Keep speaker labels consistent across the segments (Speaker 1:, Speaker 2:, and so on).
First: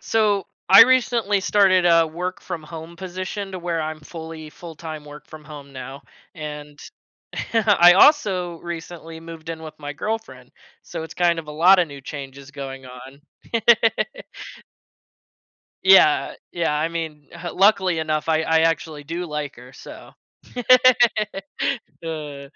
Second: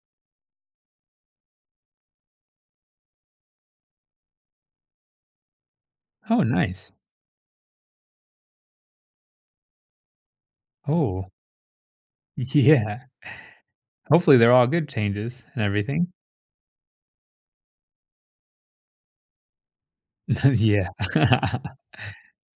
Speaker 1: So I recently started a work from home position to where I'm full time work from home now,
Speaker 2: Oh,
Speaker 1: and
Speaker 2: nice.
Speaker 1: I also recently moved in with my girlfriend, so it's
Speaker 2: Oh,
Speaker 1: kind of a lot of new changes going
Speaker 2: yeah.
Speaker 1: on.
Speaker 2: Hopefully they're all good changes and everything.
Speaker 1: Yeah, yeah, I mean, luckily enough, I actually do like her, so
Speaker 2: Yeah.
Speaker 1: Uh,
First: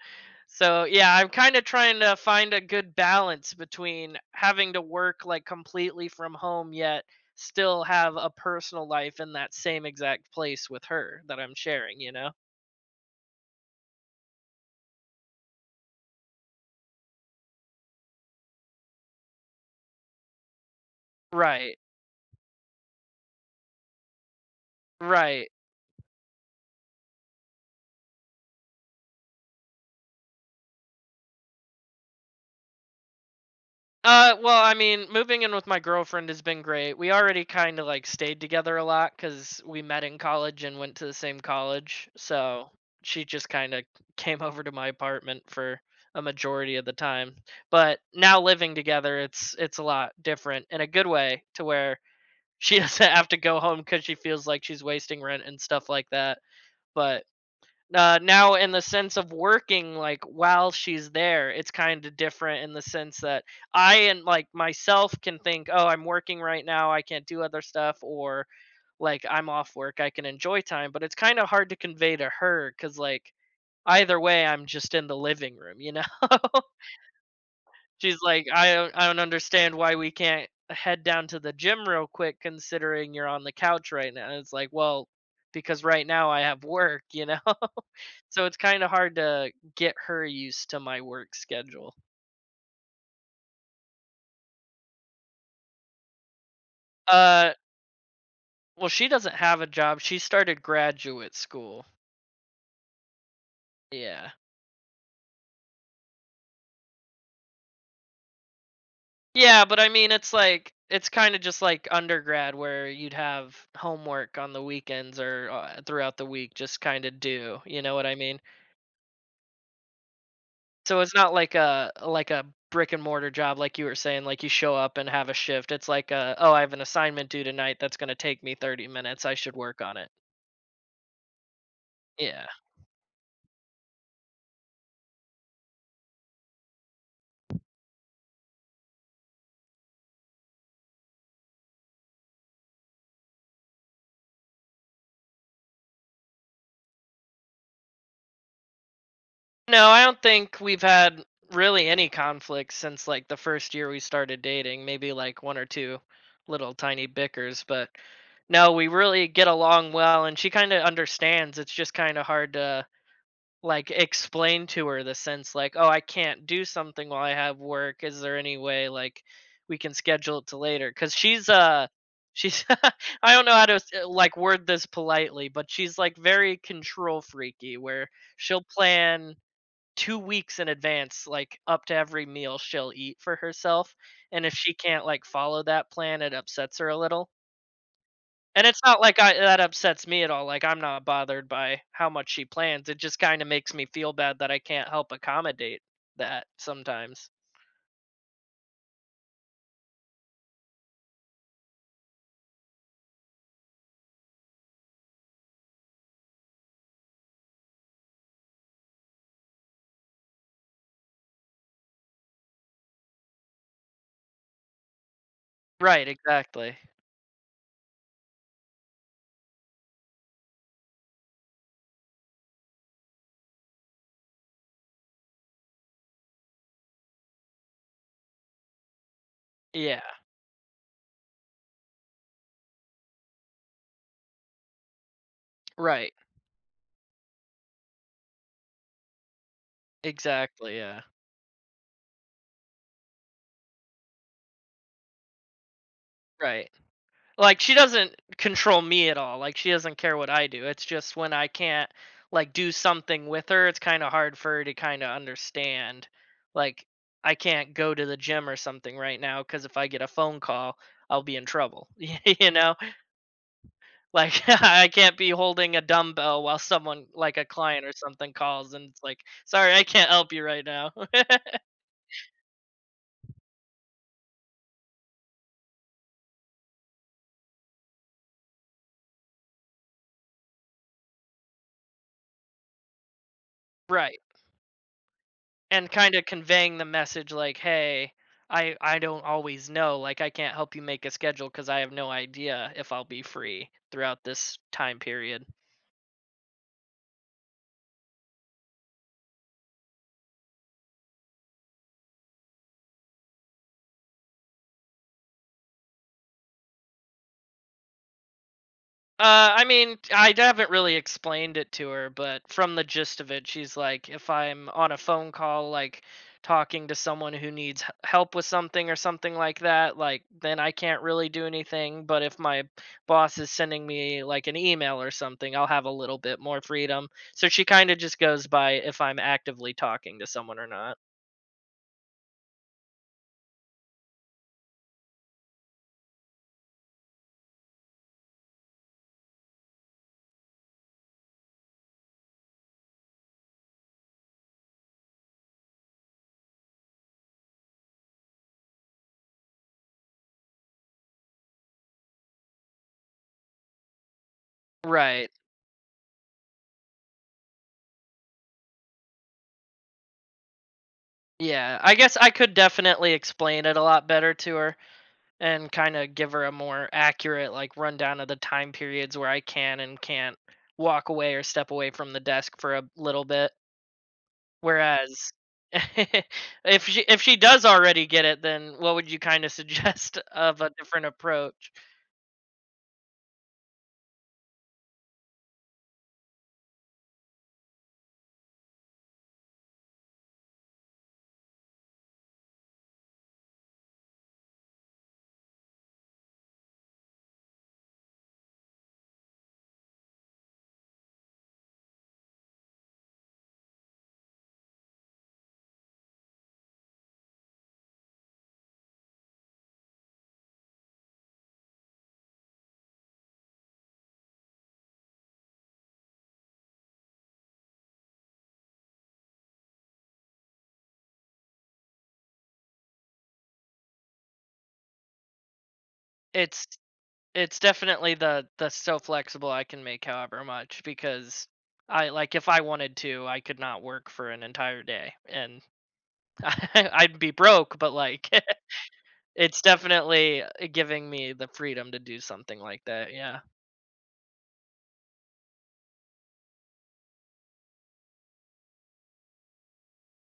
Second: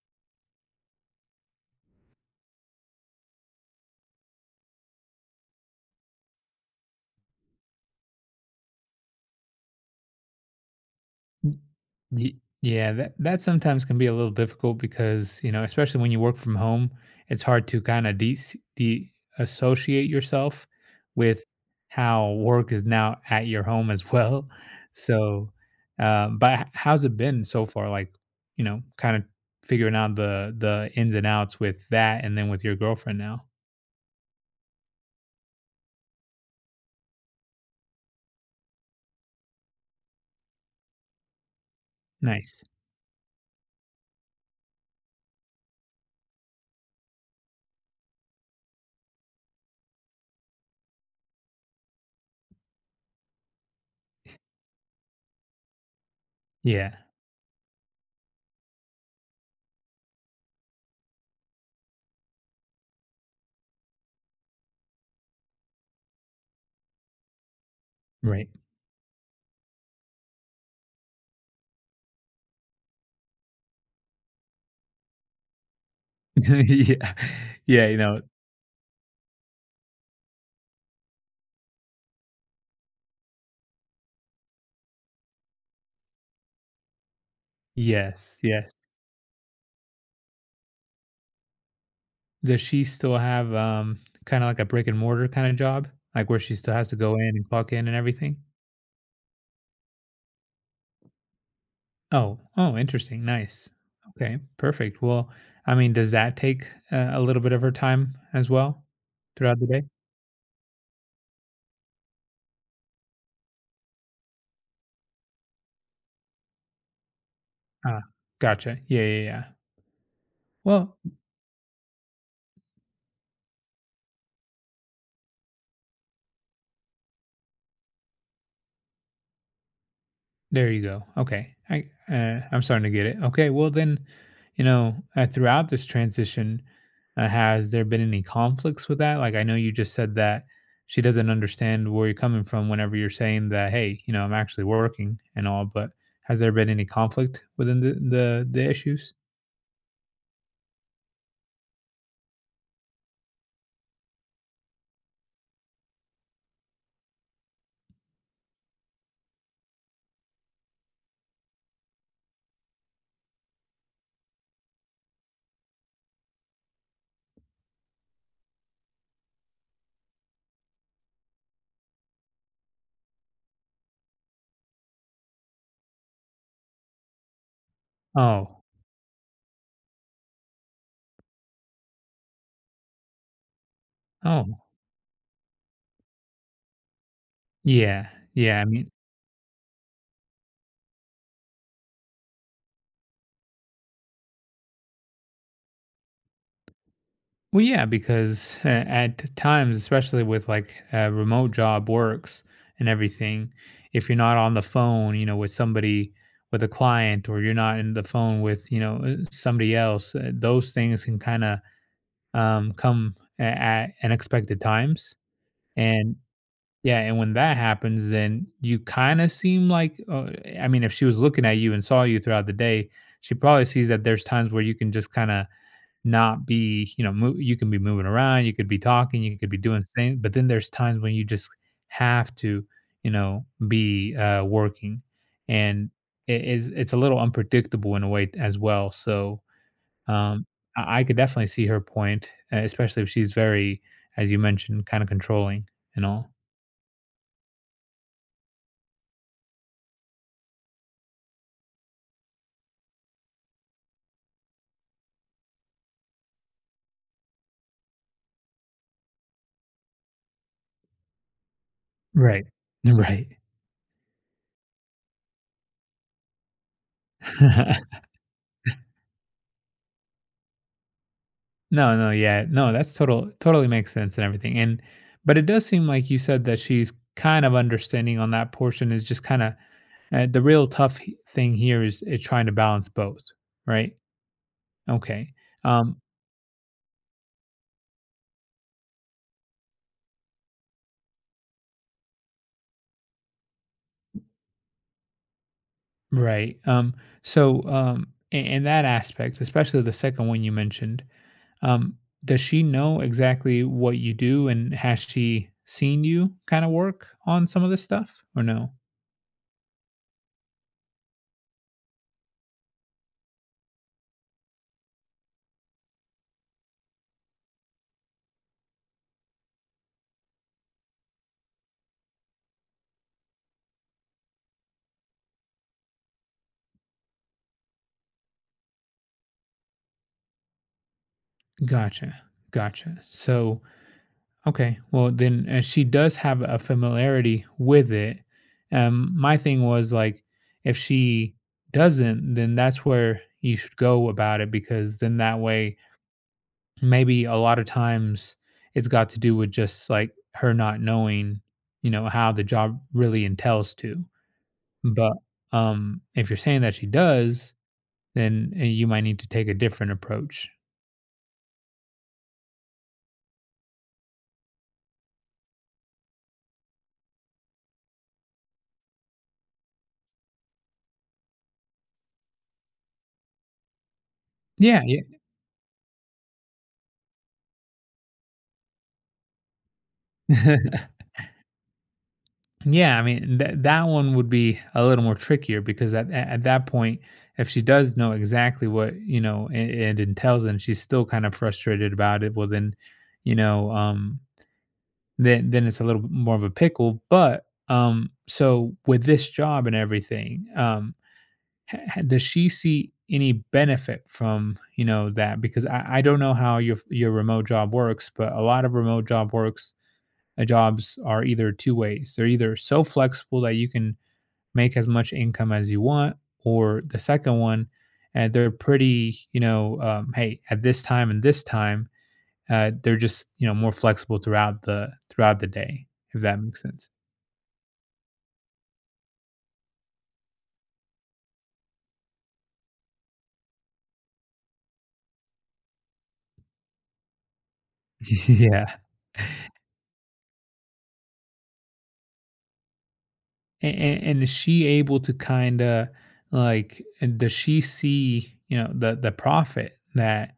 Speaker 1: so, yeah, I'm kinda trying to find a good balance between having to work, like, completely from home, yet still have a personal life in that same exact place with her that I'm sharing, you know?
Speaker 2: Ye yeah, that sometimes can be a little difficult because, you know, especially when you work from home, it's hard to kinda de de associate yourself with
Speaker 1: Right,
Speaker 2: how work is now at your home as well.
Speaker 1: right.
Speaker 2: So, but h how's it been so far? Like, you know, kinda figuring out the ins and outs with that and then with your girlfriend now?
Speaker 1: Well, I mean, moving in with my girlfriend has been great. We already kind of like stayed together a lot because we met in college and went to the same college.
Speaker 2: Nice.
Speaker 1: So she just kind of came over to my apartment for a majority of the time. But now living together, it's a lot different in a good way to where she doesn't have to go home because she feels like she's wasting rent and stuff like that.
Speaker 2: Yeah.
Speaker 1: But now in the sense of working like while she's there, it's kind of different in the sense that I and like myself can think, oh, I'm working right now, I can't do other stuff, or
Speaker 2: Right.
Speaker 1: like I'm off work, I can enjoy time, but it's kind of hard to convey to her because like either way I'm just in the living room, you know.
Speaker 2: Yeah. Yeah, you
Speaker 1: She's
Speaker 2: know.
Speaker 1: like, I don't understand why we can't head down to the gym real quick considering you're on the couch right now, and it's like, well, because right now I have work, you know.
Speaker 2: Yes,
Speaker 1: So it's
Speaker 2: yes.
Speaker 1: kinda hard to get her used to my work schedule.
Speaker 2: Does she still have, kinda like a brick and mortar kinda job? Like, where she still has to go in and
Speaker 1: Uh,
Speaker 2: clock in and everything?
Speaker 1: well, she doesn't have a job, she started graduate school.
Speaker 2: Oh, oh, interesting, nice.
Speaker 1: Yeah.
Speaker 2: Okay, perfect. Well, I mean, does that take a little bit of her time as well throughout
Speaker 1: Yeah,
Speaker 2: the
Speaker 1: but
Speaker 2: day?
Speaker 1: I mean, it's like it's kinda just like undergrad where you'd have homework on the weekends or, throughout the week just kinda do. You know
Speaker 2: Ah,
Speaker 1: what I mean?
Speaker 2: gotcha. Yeah, yeah, yeah. Well,
Speaker 1: So it's not like a brick and mortar job like you were saying, like you show up and have a shift, it's like, "Oh, I have an assignment due tonight that's gonna take me 30 minutes, I should work on it."
Speaker 2: there you go. Okay. I
Speaker 1: Yeah.
Speaker 2: I'm starting to get it. Okay. Well, then, you know, throughout this transition, has there been any conflicts with that? Like, I know you just said that she doesn't understand where you're coming from whenever you're saying that, hey, you know, I'm actually working and all, but has there been any conflict within the issues?
Speaker 1: No, I don't think we've had really any conflicts since like the first year we started dating. Maybe like one or two little tiny bickers, but no, we really get along well and she kind of understands. It's just kind of hard to like explain to her the sense, like, "Oh, I can't do something while I have work. Is there any way like we can schedule it to later?" Cuz she's I don't know how to like word this politely, but she's like very control freaky where
Speaker 2: Oh,
Speaker 1: she'll plan 2 weeks in advance, like, up to every meal she'll eat for herself, and if
Speaker 2: oh,
Speaker 1: she can't, like, follow that plan, it upsets her a little,
Speaker 2: yeah, yeah. I
Speaker 1: and it's
Speaker 2: mean,
Speaker 1: not like I that upsets me at all, like, I'm not bothered by how much she plans, it just kinda makes me feel bad that I can't help accommodate that sometimes.
Speaker 2: well, yeah, because at times, especially with like remote job works and everything, if you're not on the phone, you know, with somebody, with a client, or you're not in the phone with, you know, somebody else, those things can kind of come at unexpected times.
Speaker 1: Right,
Speaker 2: And
Speaker 1: exactly.
Speaker 2: yeah, and when that happens, then you kind of seem like, I mean, if she was looking at you and saw you throughout the day, she probably sees that there's times where you can just kind of not be, you know, mo you can be moving around, you could be talking, you could be doing
Speaker 1: Yeah,
Speaker 2: things but then there's times when you just have to, you know, be, working, and
Speaker 1: right,
Speaker 2: it is it's a little unpredictable in a way as well, so, um,
Speaker 1: exactly,
Speaker 2: I
Speaker 1: yeah,
Speaker 2: I could definitely see her point, e especially if she's very, as you mentioned, kinda controlling and all.
Speaker 1: right. Like she doesn't control me at all. Like she doesn't care what I do. It's just when I can't like do something with her, it's kind of hard for her to kind of understand. Like I can't go to the gym or something right now because if I get a phone call, I'll be in trouble.
Speaker 2: Right.
Speaker 1: You know,
Speaker 2: Right.
Speaker 1: like I can't be holding a dumbbell while someone like a client or something calls and it's like, sorry, I can't help you right now.
Speaker 2: No, no, yeah. No, that's totally makes sense and everything. And but it does seem like you said that she's kind of understanding on that portion is just kind of the real tough thing here is trying to balance both, right?
Speaker 1: Right.
Speaker 2: Okay.
Speaker 1: And
Speaker 2: Um,
Speaker 1: kind of conveying the message like, hey, I don't always know, like I can't help you make a schedule because I have no idea if I'll be free throughout this time period.
Speaker 2: right. Um, so um, in that aspect, especially the second one you mentioned, um, does she know exactly what you do and has she seen you kind of work on some of this stuff or no?
Speaker 1: I mean, I haven't really explained it to her, but from the gist of it, she's like, if I'm on a phone call, like talking to someone who needs help with something or something like that, like then I can't really do anything. But if my boss is sending me like an email or something, I'll have a little bit more freedom. So she kind of just goes by if I'm actively talking to someone or not.
Speaker 2: Gotcha. Gotcha. So okay, well then she does have a familiarity with it. My thing was like, if she doesn't, then that's where you should go about it because then that way, maybe a lot of times it's got to do with just like her not knowing, you know, how the job really entails to. But
Speaker 1: Right.
Speaker 2: if you're saying that she does, then you might need to take a different approach.
Speaker 1: Yeah. I guess I could definitely explain it a lot better to her, and kind of give her a more accurate like rundown of the time periods where I can and can't walk away or step away from the desk for a little bit.
Speaker 2: Yeah,
Speaker 1: Whereas if she does already get it, then what would you kind of suggest
Speaker 2: yeah.
Speaker 1: of a different approach?
Speaker 2: Yeah, I mean that one would be a little more trickier because at that point, if she does know exactly what you know and entails, and she's still kind of frustrated about it, well then, you know, then it's a little bit more of a pickle. But so with this job and everything, does she see any benefit from you know that? Because I don't know how your remote job works, but a lot of remote job works jobs are either two ways. They're either so flexible that you can make as much income as you want, or the second one, and they're pretty, you know, hey, at this time and this time, they're just you know more flexible throughout the day, if that makes
Speaker 1: It's
Speaker 2: sense.
Speaker 1: it's definitely the so flexible I can make however much because I, like, if I wanted to, I could not work for an entire day and I'd be broke, but like
Speaker 2: Yeah.
Speaker 1: it's definitely, giving me the freedom to do something like that, yeah.
Speaker 2: And is she able to kind of like and does she see you know the profit that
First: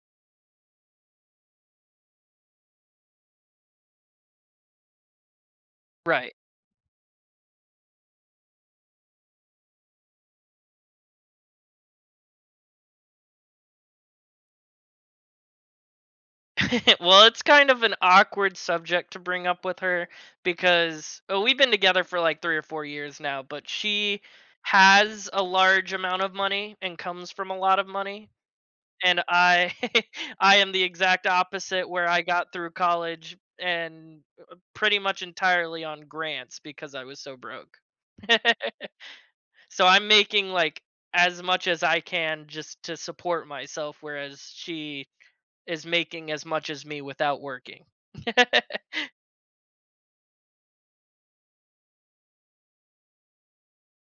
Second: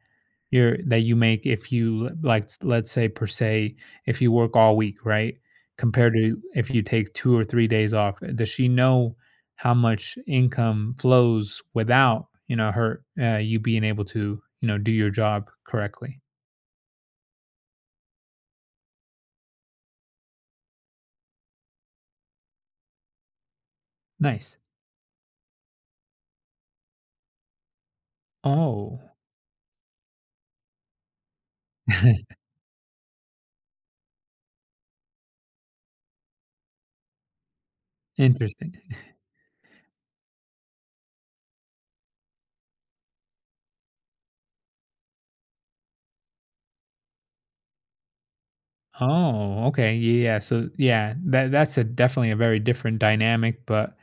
Speaker 2: you make if you like let's say per se if you work all week right compared to
Speaker 1: Right.
Speaker 2: if you take 2 or 3 days off does she know how much income flows without you know her you being able to you know do your job correctly
Speaker 1: Well, it's kind of an awkward subject to bring up with her because, well, we've been together for, like, 3 or 4 years now, but she
Speaker 2: nice
Speaker 1: has a large amount of money and comes from a lot of money,
Speaker 2: oh
Speaker 1: and I I am the exact opposite where I got through college and, pretty much entirely on grants because I was so broke.
Speaker 2: interesting.
Speaker 1: So I'm making like as much as I can just to support myself, whereas she is making as much as me without working.
Speaker 2: Oh, okay. Yeah. So yeah, that's a definitely a very different dynamic, but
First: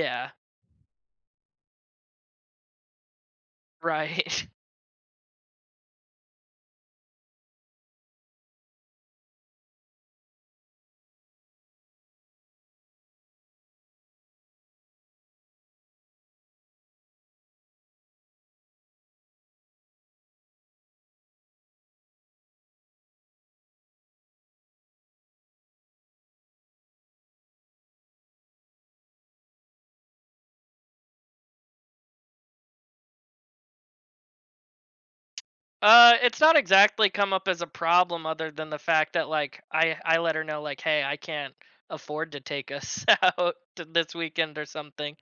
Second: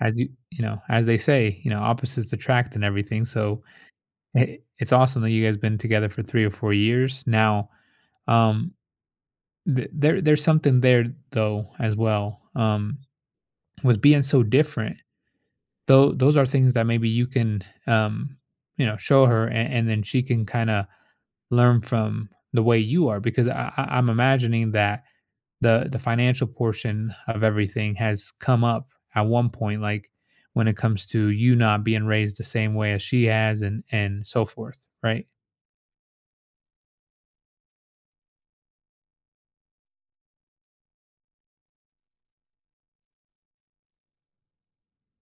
Speaker 2: as you you know, as they say, you know, opposites attract and everything. So
Speaker 1: right.
Speaker 2: it, it's awesome that you guys been together for 3 or 4 years. Now, um, there there's something there though as well. Um, with being so different, though those are things that maybe you can um, you know, show her and then she can kind of learn from the way you are because I I'm imagining that the financial portion of everything has come up at one point like when it comes to you not being raised the same way as she has and so forth right.
Speaker 1: It's not exactly come up as a problem other than the fact that like I let her know, like, hey, I can't afford to take us out to this weekend or something,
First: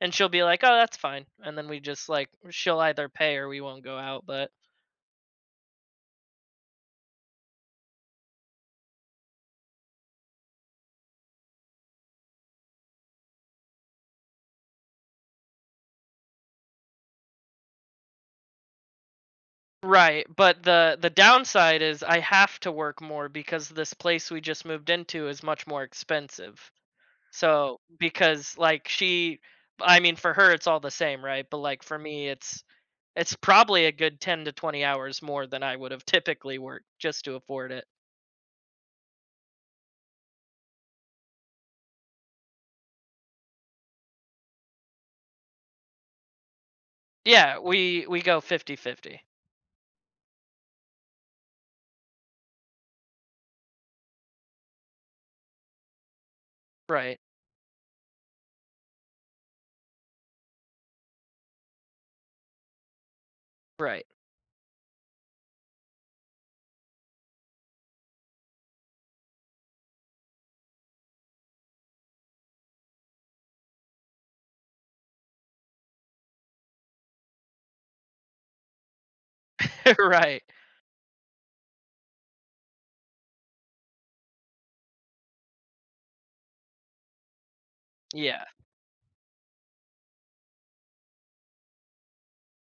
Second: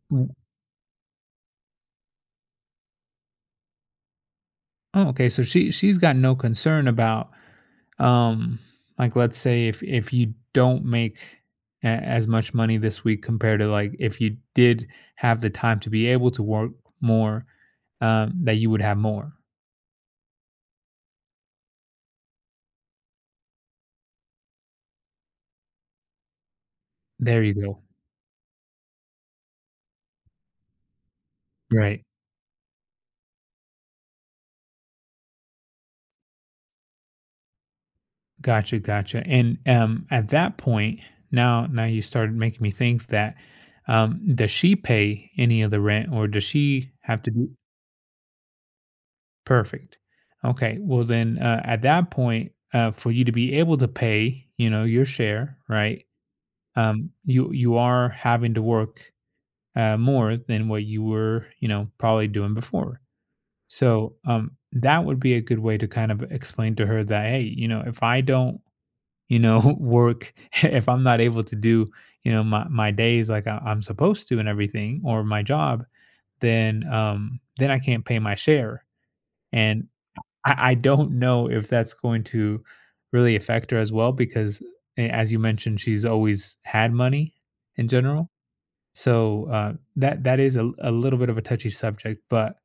Speaker 1: and
Speaker 2: Mm.
Speaker 1: she'll be like, oh, that's fine, and then we just like she'll either pay or we won't go out, but
Speaker 2: Oh, okay so she she's got no concern about um, like let's say if you don't make as much money this week compared to like if you did have the time to be able to work more um, that you would have more,
Speaker 1: right, but the downside is I have to work more because this place we just moved into is much more expensive.
Speaker 2: there you
Speaker 1: So,
Speaker 2: go,
Speaker 1: because like she, I mean, for her it's all the same, right? But like for
Speaker 2: right.
Speaker 1: me it's probably a good 10 to 20 hours more than I would have typically worked just to afford it.
Speaker 2: Gotcha, gotcha. And at that point, now now you started making me think that does she pay any of the rent, or does she have to do?
Speaker 1: Yeah, we go fifty fifty.
Speaker 2: Perfect. Okay. Well, then at that point, for you to be able to pay, you know, your share, right?
Speaker 1: Right.
Speaker 2: You you are having to work more than what you were, you know, probably doing before.
Speaker 1: Right.
Speaker 2: So that would be a good way to kind of explain to her that, hey, you know, if I don't you know work if I'm not able to do you know my, my days like I, I'm supposed to and everything or my job then um, then I can't pay my share and
Speaker 1: Right.
Speaker 2: I don't know if that's going to really affect her as well because as you mentioned she's always had money in general
Speaker 1: Yeah,
Speaker 2: so uh, that that is a little bit of a touchy subject but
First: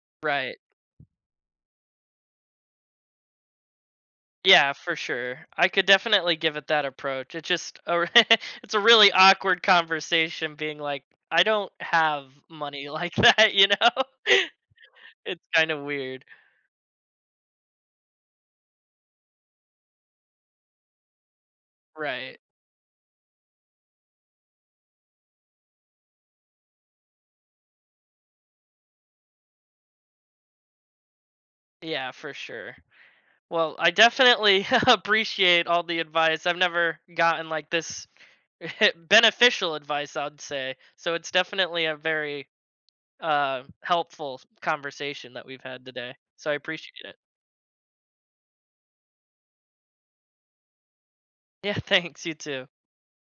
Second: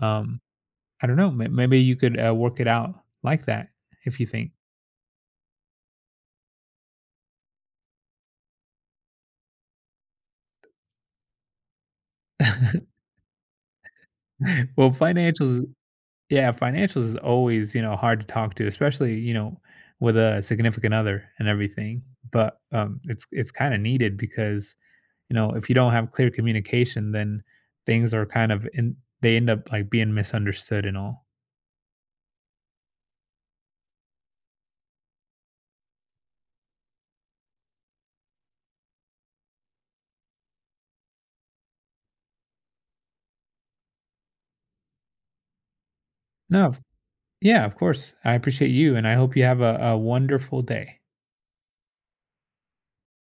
Speaker 2: um,
Speaker 1: right.
Speaker 2: I don't know maybe you could work it out like that if you think
Speaker 1: Yeah, for sure. I could definitely give it that approach. It's just a it's a really awkward conversation being like, "I don't have money like that," you know?
Speaker 2: well
Speaker 1: It's
Speaker 2: financials.
Speaker 1: kind of weird.
Speaker 2: Yeah, financials is always, you know, hard to talk to, especially, you know, with a significant other and everything.
Speaker 1: Right.
Speaker 2: But um, it's kind of needed because, you know, if you don't have clear communication, then things are kind of in they end up like being misunderstood and all.
Speaker 1: Yeah, for sure. Well, I definitely appreciate all the advice. I've never gotten like this beneficial advice, I'd say. So it's definitely a very, helpful conversation that we've had today. So I
Speaker 2: No,
Speaker 1: appreciate it.
Speaker 2: yeah, of course. I appreciate you and I hope you have a wonderful day.
Speaker 1: Yeah, thanks. You too.